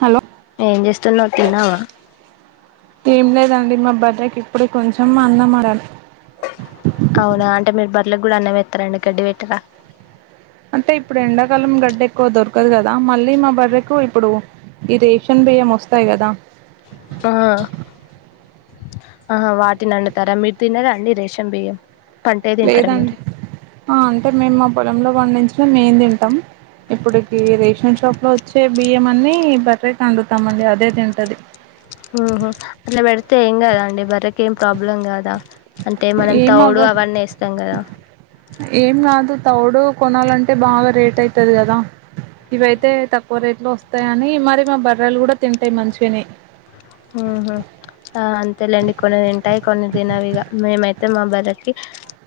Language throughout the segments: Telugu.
హలో ఏం చేస్తున్నావు తినవా ఏం లేదండి మా బర్రె కి ఇప్పుడే కొంచెం అన్నం వండాలే అవునా అంటే మీరు బర్రెలకి కూడా అన్నము పెతారండి గడ్డి పెట్టరా అంటే ఇప్పుడు ఎండాకాలం ఎక్కువ దొరకదు కదా మళ్ళీ మా బర్రకు ఇప్పుడు ఈ రేషన్ బియ్యం వస్తాయి కదా ఆ ఆహా వాటిని వండుతారా మీరు తినరా అండి రేషన్ బియ్యం పంటే తింటారా లేదండి మీరు అంటే మేము మా పొలంలో పండించిన మేం తింటాం ఇప్పుడుకి రేషన్ షాప్ లో వచ్చే బియ్యం అన్ని బటరేకి వండుతాము అండి అదే తింటది ఓహో అట్లా పెడితే ఏం కదా అండి బర్రకి ఏం ప్రాబ్లం కాదా అంటే మనం ఏం తౌడు అవ్వ అవన్ని వేస్తాం కదా ఏం కాదు తౌడు కొనాలంటే బాగా రేట్ అయితది కదా ఇవయితే తక్కువ రేట్ లో వస్తాయ అని మరి మా బర్రలు కూడా తింటాయి మంచిగనే ఉహు ఆ అంతేలేండి కొన్ని తింటాయి కొన్ని తినవిగా మేమైతే మా బర్రకి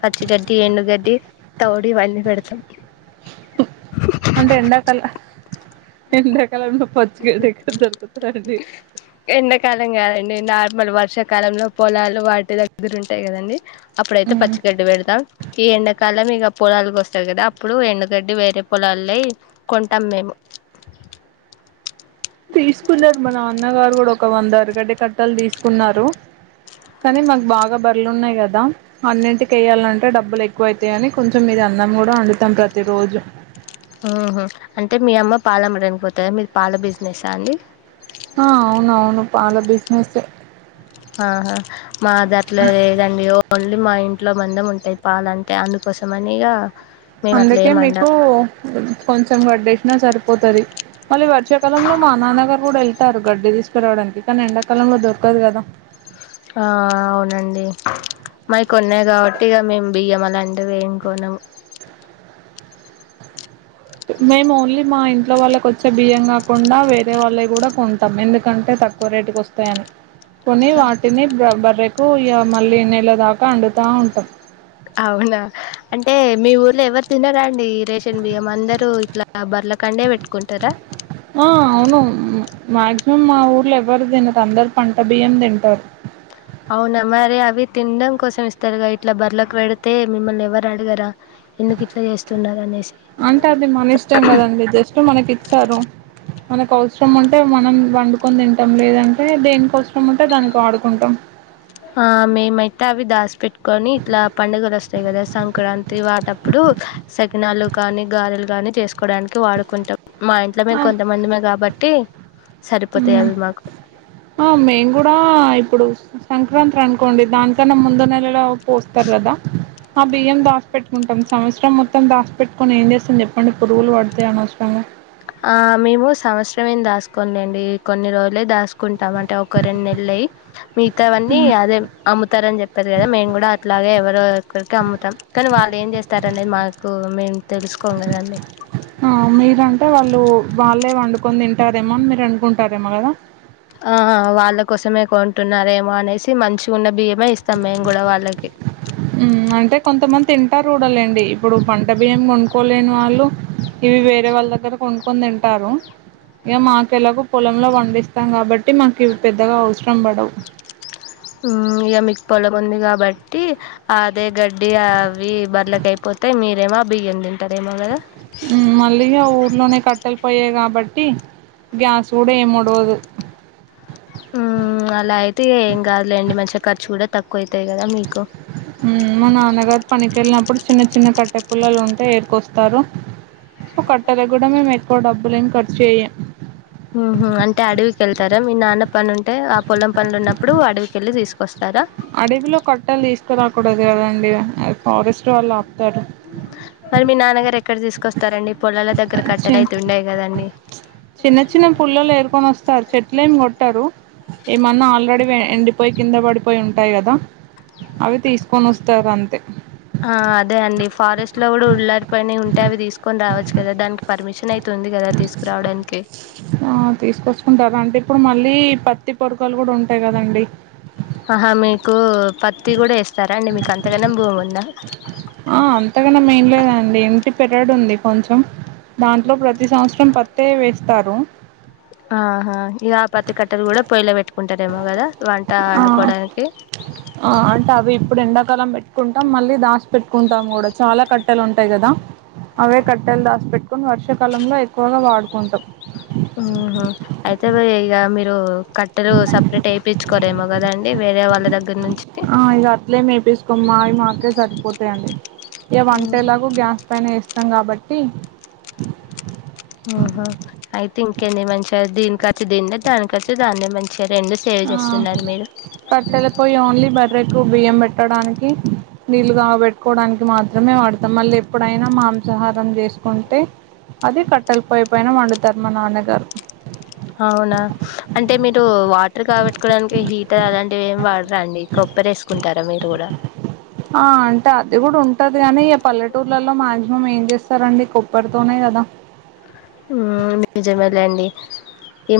పచ్చిగడ్డి ఎండుగడ్డి తౌడి ఇవన్నీ పెడతాం అంటే ఎండాకాల ఎండాకాలంలో పచ్చి గెడ్డి ఎక్కడ దొరు ఎండాకాలం కాదండి నార్మల్ వ వర్షాకాలంలో పొలాలు వాటి దగ్గర ఉంటాయి కదండీ అప్పుడైతే పచ్చిగడ్డి పెడతా ఈ ఎండాకాలం ఇగ పొలాలకి వస్తాది కదా అప్పుడు ఎండుగడ్డి వేరే పొలాల అయి కొంటాం మేము తీసుకున్నారు మా నాన్నగారు కూడా ఒక వంద ఎరగడ్డ కట్టలు తీసుకున్నారు కానీ మాకు బాగా బర్లున్నాయ్ కదా అన్నింటికి వేయాలంటే డబ్బులు ఎక్కువ అయితాయని కొంచెం ఇది అన్నం కూడా వండుతాం ప్రతిరోజు ఆహా అంటే మీ అమ్మ పాలమ్మటనికి పోతుందా మీది పాల బిజినెస్సా అండి హా అవునువును పాల బిజినెస్ ఎ ఆహా మాదట్ల లేదండి ఓన్ మళ్ళీ మా ఇంట్లో మందం ఉంటాంది పాలంటే అందుకోసమనే ఇగ మేము అట్లా అందుకే ఏం అండం మీకు కొంచం వడ్డేసినా సరిపోతది మళ్ళీ వర్షాకాలంలో మా నాన్నగారు కూడా ఎల్ తారు గడ్డి తీసుకురావడానికి కానీ ఎండాకాలంలో దొరకదు కదా ఆ ఆ అవునండి మావి కొన్నే కాబట్టి ఇగ మేము బియ్యం అలాంటివి ఏం కోనము మేము ఓన్లీ మా ఇం ఇంట్లో వాళ్ళకి వచ్చే బియ్యం కాకుండా వేరే వాళ్ళే కూడా కొంటాం ఎందుకంటే తక్కువ రేటుకి వస్తాయని కొని వాటిని బర్రకు ఇయె మళ్ళీ నెల దాకా వండుతూ ఉంటాం అవునా అంటే మీ ఊర్లో ఎవరు తినారా అండి రేషన్ బియ్యం అందరు ఇట్లా బర్ల కండే పెట్టుకుంటారా ఆ అవును మాక్సిమం మా ఊర్లో ఎవరు తినరు అందరు పంట బియ్యం తింటారు అవునా మరి అవి తిన్డం కోసం ఇస్తారుగా ఇట్లా బర్రలకి పెడితే మిమ్మల్ని ఎవరు అడగరా ఎందుకు ఇట్లా చేస్తున్నారు అనేసి అంటే అది మన ఇష్టం కదండడి జస్ట్ మనకి ఇచ్చారు మనకు అవసరం ఉంటే మనం వండుకొని తింటాం లేదంటే దేనేకి అవస ఏం అంటే దానికి వాడుకుంటాం ఆ మేమైతే అవి దాసి పెట్టుకొని ఇట్లా పండుగలు వస్తాయి కదా సంక్రాంతి వాటప్పుడు సకినాలు కాని గారలు కానీ చేసుకోవడానికి వాడుకుంటా మా ఇంట్లో మేము కొంతమందిమే కాబట్టి సరిపోతాయి హ్మ్ అవి మాకు ఆ మేము కూడా ఇప్పుడు సంక్రాంతి అనుకోండి దానికన్నా ముందు నెలలో పోస్తారు కదా ఆ బియ్యం దాసి పెట్టుకుంటాం సంవత్సరం మొత్తం దాసి పెట్టుకుని ఏం చేస్తాం చెప్పండి పురుగులు పడతాయి అనవసరంగా ఆ మేము సంవత్సరం ఏం దాసుకోంలేండి కొన్ని రోజులే దాసుకుంటాం అంటే ఒక రెండు నెల్లే డి మిగతావన్నీ అదే అమ్ముతారని చెప్పారు కదా మేము కూడా అట్లాగే ఎవరో ఒకరికి అమ్ముతాం కానీ వాళ్ళు ఏం చేస్తారనేది మాకు మేము తెలుసుకోం కదండి ఆ మీరంటే వాళ్ళు వాళ్ళే వండుకొని తింటారేమో అని మీరు వండుకుంటారేమో కదా ఆ వాళ్ళ కోసమే కొంటున్నారేమో అనేసి మంచి ఉన్న బియ్యం హ్మ్ అంటే కొంతమంది తింటారు [unintelligible] లేండి ఇప్పుడు పంట బియ్యం కొనుక్కోలేను వాళ్ళు ఇవి వేరే వాళ్ళ దగ్గర కొనుకుని తింటారు ఇగ మాకెలాగ పొలంలో పండిస్తాం కాబట్టి మాకు ఇవి పెద్దగా అవసరం పడవు ఉమ్ ఇగ మీకు పొలం ఉంది కాబట్టి అదే గడ్డి అవి బర్లకైయిపోతే మీరేమో బియ్యం తింటారేమో కదా మళ్ళీగా ఊర్లోనే కట్టలు పోయై కాబట్టి గ్యాస్ కూడా ఏమోడ్ డోదు ఉమ్ అలా అయితే ఏం కాదులేండి మంచిగా ఖర్చు కూడా తక్ ఉమ్ మా నాన్నగారు పనికినికేళ్ళినప్పుడు చిన్న చి చిన్న కట్టె పల్లలు ఉంటే ఎరుకొస్తారు సో కట్టలగూడా మేము ఎక్కువ డబ్బులేం ఖర్చు చేయ్యాం ఉహు అంటే అడవికేళ్తారా మీ నాన్న పను ఉంటే ఆ పొలం పనులు ఉన్నప్పుడు అడవికెళ్ళి తీసుకొస్ అడవిలో కొట్టలు తీసుకురాకూడదు కదండి ఫారెస్ట్ వాళ్ళు ఆపుతారు మరి మీ నాన్నగారు ఎక్కడ తీసుకొస్తారండి పొలాల దగ్గర చి కట్టలు అయితే ఉండయి కదండి చిన్న చిన్న పుల్లలు ఏరుకొనోస్తారు చెట్లు ఏమి కొట్టారు ఏమన్నా ఆల్రెడీ వే ఎండిపోయి కింద పడిపోయి ఉంటాయి కదా అవి తీసుకొనోస్తారు అంతే ఆ అదే అండి ఫారెస్ట్ లో కూడా ఉళ్లారి పని ఉంటే అవి తీసుకొని రావచ్చు కదా దానికి పర్మిషన్ అయి ఆ తీసుకొచ్చుకుంటారూ అంటే ఇప్పుడు మళ్ళీ పత్తి పొరకాలు గుడుంటాయి కదండి ఆహా మీకు పత్తి కూడా ఏస్తారా అండి మీకు అంతగణం భూమి ఉందా ఆ అంతగణం ఏం లేదండి ఇంటి పెరడు ఉంది కొంచెం మంట్లో ప్రతి సంవత్సరం పత్తే వేస్తారు ఆహా ఇగ ఆ పత్తి కట్టలు కూడా పొయ్యిలో పెట్టుకుంటారేమో కదా వంట ఆ వండుకోవడానికి ఆ అంటే అవి ఇప్పుడు ఎండా కలం పెట్టుకుంటాం మళ్ళీ దాసిపేట్టుకుంటాం కూడా చాలా కట్టెలు ఉంటాయి కదా అవే కట్టెలు దాస్ పెట్టుకోని వర్షకాలంలో అయి కోన వాడుకుంటాం తే ఇగ మీరు కట్టెలు సపరేట్ ఏపీచుకోరేగదండీ వేరే వాళ్ళ దగ్గర నుంచి ఆ ఇగ అట్లే ఏపిసుకోమ్మాయి మాక్కే సరిపోతాయండి ఇగ వంటేలాగ గ్యాస్ పైన వేస్తాం కాబట్టి ఆహా అయితే ఇంకేంది మంచిగాది దీనికి కచ్చి దీన్నే దానికి కచ్చ దాన్నే మంచి ఆ కట్టెల పోయి ఓన్లీ బర్రెకు బియ్యం పెట్టడానికి నీళ్ళుగాబెట్టుకోవడానికి మాత్రమే వాడతాం మళ్ళీ ఎప్పుడైనా మాంసాహారం చేసుకుంటే అది కట్టలపొయ్యి పైన వండుతారు మా నాన్నగారు అవునా అంటే మీరు వాటర్ కాబట్టుకోవడానికి హీటర్ అలాంటివి ఏమి వాడరా అండి ప్పరేసుకుంటారా మీరు కూడా ఆ అంటే అది కూడా ఉంటది గానీ ఈగ పల్లెటూర్లలో మాక్సిమం ఏం చేస్తారండి కుప్పరితోనే కదా మ్మ్ నిజమేలేండి ఈ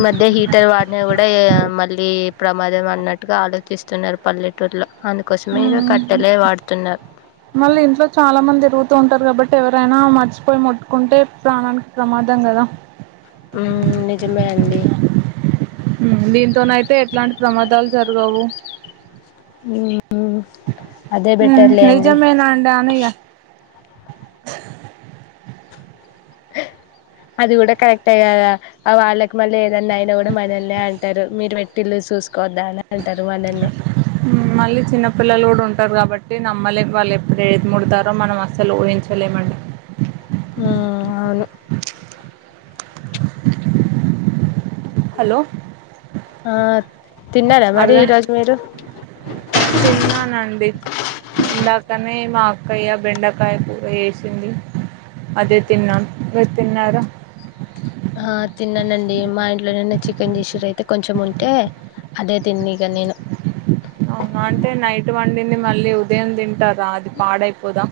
ఈ ప్రమాదం అన్నట్టుగా ఆలోచిస్తున్నారు పల్లెటుర్లో ఉమ్ మళ్ళీ ఇంట్లో చాలా మంది రుగుతు ఉంటరు కాబట్ టీ ఎవరైనా మర్చిపోయి ముట్టుకుంటే ప్రాణానికి ప్రమాదం కదా ఉ నిజమే అండి ఉమ్ దీంతోనైతే ఎట్లాంటి ప్రమాదాలు జరగవు ఉమ్ అదే ఉమ్ బెటర్లేండి నిజమేనాండాను ఇగ [unintelligible] అది కూడా కరెక్టే కదా ఆ వాళ్ళకి మళ్ళీ ఏదన్నా అయినా కూడా మనల్నే అంటారు మీరు పెట్టిలు సు సుసుకోవధనే అంటారు మనల్నే మళ్ళీ చిన్నపిల్లలు కూడా ఉంటారు కాబట్టి నమ్మలేం వాళ్ళు ఎప్పుడు ఏదు మూడుతారో మనం అస్సలు ఊహించలేమండి ఉ అవును హలో ఆ తిన్నారా మరి ఈరోజు మీరు తిన్నానండి ఇందాక మే మా అక్కయ్య బెండకాయ కూర చేసింది అదే తిన్నాం మీరు తిన్నార ఆ తిన్నానండి మా ఇంట్లో నిన్న చికెన్ జేసిర్రు అయితే కొంచెం ఉంటే అదే తిన్న ఇగ నేను అవున అంటే నైట్ వండింది మళ్ళీ ఉదయం తింటారు గా అది పాడైపోదా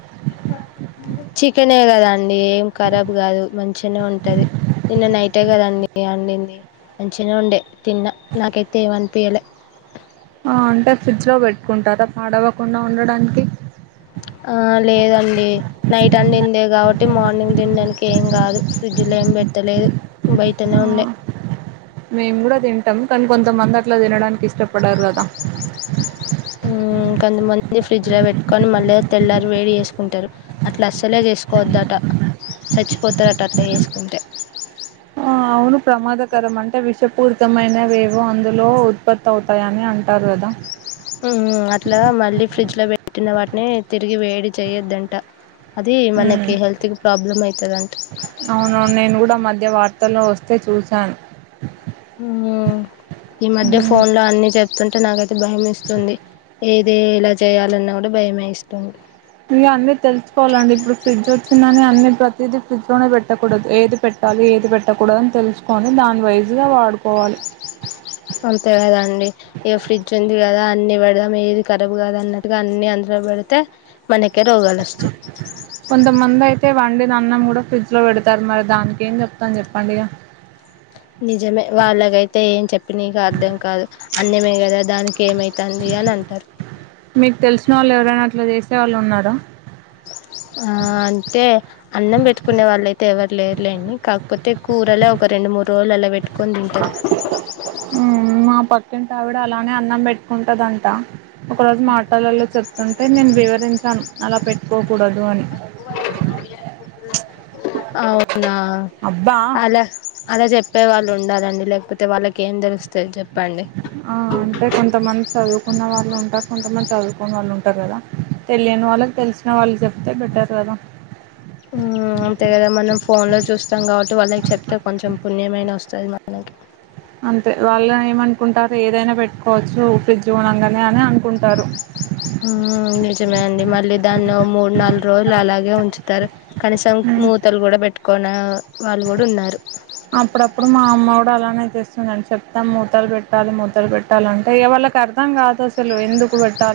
చికెనే కదా ఏం ఖరాబ్ కాదు మంచిగానే ఉంటది నిన్న నైటే కదండి అండింది మంచిగా ఉండే తిన్నా నాకైతే ఏమనిపియలే అంటే ఫ్రిడ్జ్ లో పెట్టుకుంటరా పాడవ్వకుండా ఉండడానికి ఆ లేదండి నైట్ అండిందే కాబట్టి మార్నింగ్ తినడానికి ఏం కాదు ఫ్రిడ్జ్ లో ఏం పెట్టలేదు బయటనే ఆ, ఉండే మేము కూడా తింటాం కానీ కొంతమంది అట్లా తినడానికి ఇష్టప ఉ కొంతమంది ఫ్రిడ్జ్ లో పెట్టుకొని మళ్ళీ తెల్లారి వేడి చేసుకుంటరు అట్లా అస్సలే చేసుకోవద్దట చచ్చిపోతరట అట్ట చేసుకుంటే అవును ప్రమాదకరం అంటే విషపూరితమైన వేవో అందులో ఉత్పత్తి అవుతాయని అంటారు వృధ మ్మ్ అట్లా మళ్ళీ ఫ్రిడ్జ్ లో పెట్టిన వాటిని తిరిగి వేడి చేయొద్దంట అది ఉమ్ మనకి హెల్త్ కి ప్రాబ్లం అయితదంట తలో వస్తే చూశాను ఈ మధ్య ఉమ్, ఫోన్ లో అన్ని చే స్తుంటే నాకైతే భయం ఏస్తుంది ఏది ఇలా చేయాలన్నా కూడా భయమేస్తుంది ఇగ అన్నీ తెలుసుకోవాలండి ఇప్పుడు ఫ్రిడ్జ్ వచ్చిందని అన్ని ప్రతిదీ ఫ్రిడ్జ్ లోనే పెట్టకూడదు ఏది పె ట్టాలి ఏది పెట్టకూడదు అని తెలుసుకొని దాని వైజ్గా వాడుకోవాలి అంతే కదాండి ఇక ఫ్రిడ్జ్ ఉంది కదా అన్ని పెడదాం ఏది ఖరాబ్ కాదు అన్నట్టుగా అన్ని అందు లో బడతే మనక రోగలోస్తాయి వండి నా అన్నం కూడా ఫ్రిడ్జ్ లో పెడతారు మరి దానికి ఏం చెప్తాం చెప్పండి ఇగ నిజమే వాళ్ళకైతే ఏం చెప్పి నీకు అర్థం కాదు అన్నమే కదా దానికి ఏమైతుంది అని అంటారు మీకు తెలిసిన వాళ్ళు ఎవరైనా అట్ల చేసేవాళ్ళు ఉన్నారా ఆ అంటే అన్నం పెట్టుకునే వాళ్ళ అయితే ఎవరు లేరులేండి కాకపోతే కూరలే ఒక రెండ్ రెండు మూడు రోలు అలా పెట్టుకొని తింటరు పక్కిటావిడ అలానే అన్నం పెట్టుకుంటదంట ఒక రోజు మాటలలో చెప్తుంటే నేను వివరించాను అలా పెట్టుకోకూడదు అని అవునా అబ్బా అలా అలా చెప్పేవ ఉండాలండి లేకపోతే వాళ్ళకి ఏం తెలుస్ ఆ అంటే కొంత మంది చదువు కున్న వాళ్ళు ఉంటారు కొంతమంది చదువుకోని వాళ్ళు ఉంటారు కదా తెలియని వాళ్ళకి తెలిసిన వాళ్ళు చెప్తే బెటర్ కదా వ అంతే కదా మనం ఫోన్ లో చూస్తాం కాబట్టి వాళ్ళకి చెప్తే కొంచెం పుణ్యమైన వస్తది మనకి అంతే వాళ్ళు ఏమనుకుంటారు ఏదైనా పెట్టుకోవచ్చు ఫ్రిడ్జ్ కొన్నంగా నిజమే అండి మళ్ళీ దాన్ని మూడు నాలు రోలు అలాగే ఉంచుతారు కనీసం ఉమ్ మూతలు కూడా పెట్టుకోన వాళ్ళు కూడా ఉన్నారు అప్పుడప్పుడు మా అమ్మ కూడా అలానే తేస్తుందని చెప్తాం మూతలు పెట్టాలి మూతలు పెట్టాల అంటే ఇగ వాళ్ళకి అర్థం కాదు అసలు ఎందుకు పెట్టా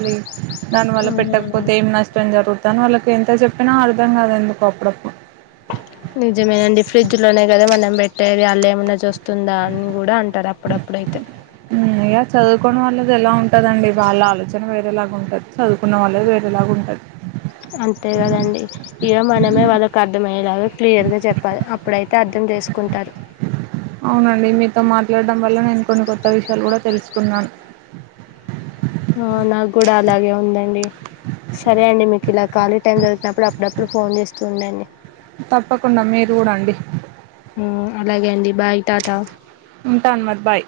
దానివల్ల మ్మ్ పెట్టకపోతే ఏం నష్టం జరుగుతుంది తను వాళ్ళకి ఎంత చెప్పినా అర్థం కాదు ఎందుకో అప్పుడప్పుడు నిజమేనండి ఫ్రిడ్జ్ లోనే కదా మనం పెట్టేది ఆళ్ళు ఏమన్నా చూస్ తుందా అని కూడా అంటారు అప్పుడప్పుడైతే కదండి వాళ్ళ ఆలోచన వేరేలాగా ఉంటది చదువుకున్న వాళ్ళ వేరేలాగా ఉంటది అంతే కదండి ఇగ మనమే వాళ్ళకి అర్థమయ్యేలాగా క్లియర్ గా చెప్పాలి అప్పుడైతే అర్థ ందేసుకుంటారు అవునండి మీతో మాట్లాడడం వల్ల నేను కొన్ని కొత్త విషయాలు కూడా తెలుసుకున్నాను ఆ నాకు కూడా అలాగే ఉందండి సరే అండి మీ ఇలా కాలి టైం దొరికినప్పుడు అప్పుడప్పుడు ఫోన్ చేస్తూ ఉండండి తప్పకుండా మీరు కూడా అండి అలాగే అండి బాయ్ టాట ఉంటాను మరి బాయ్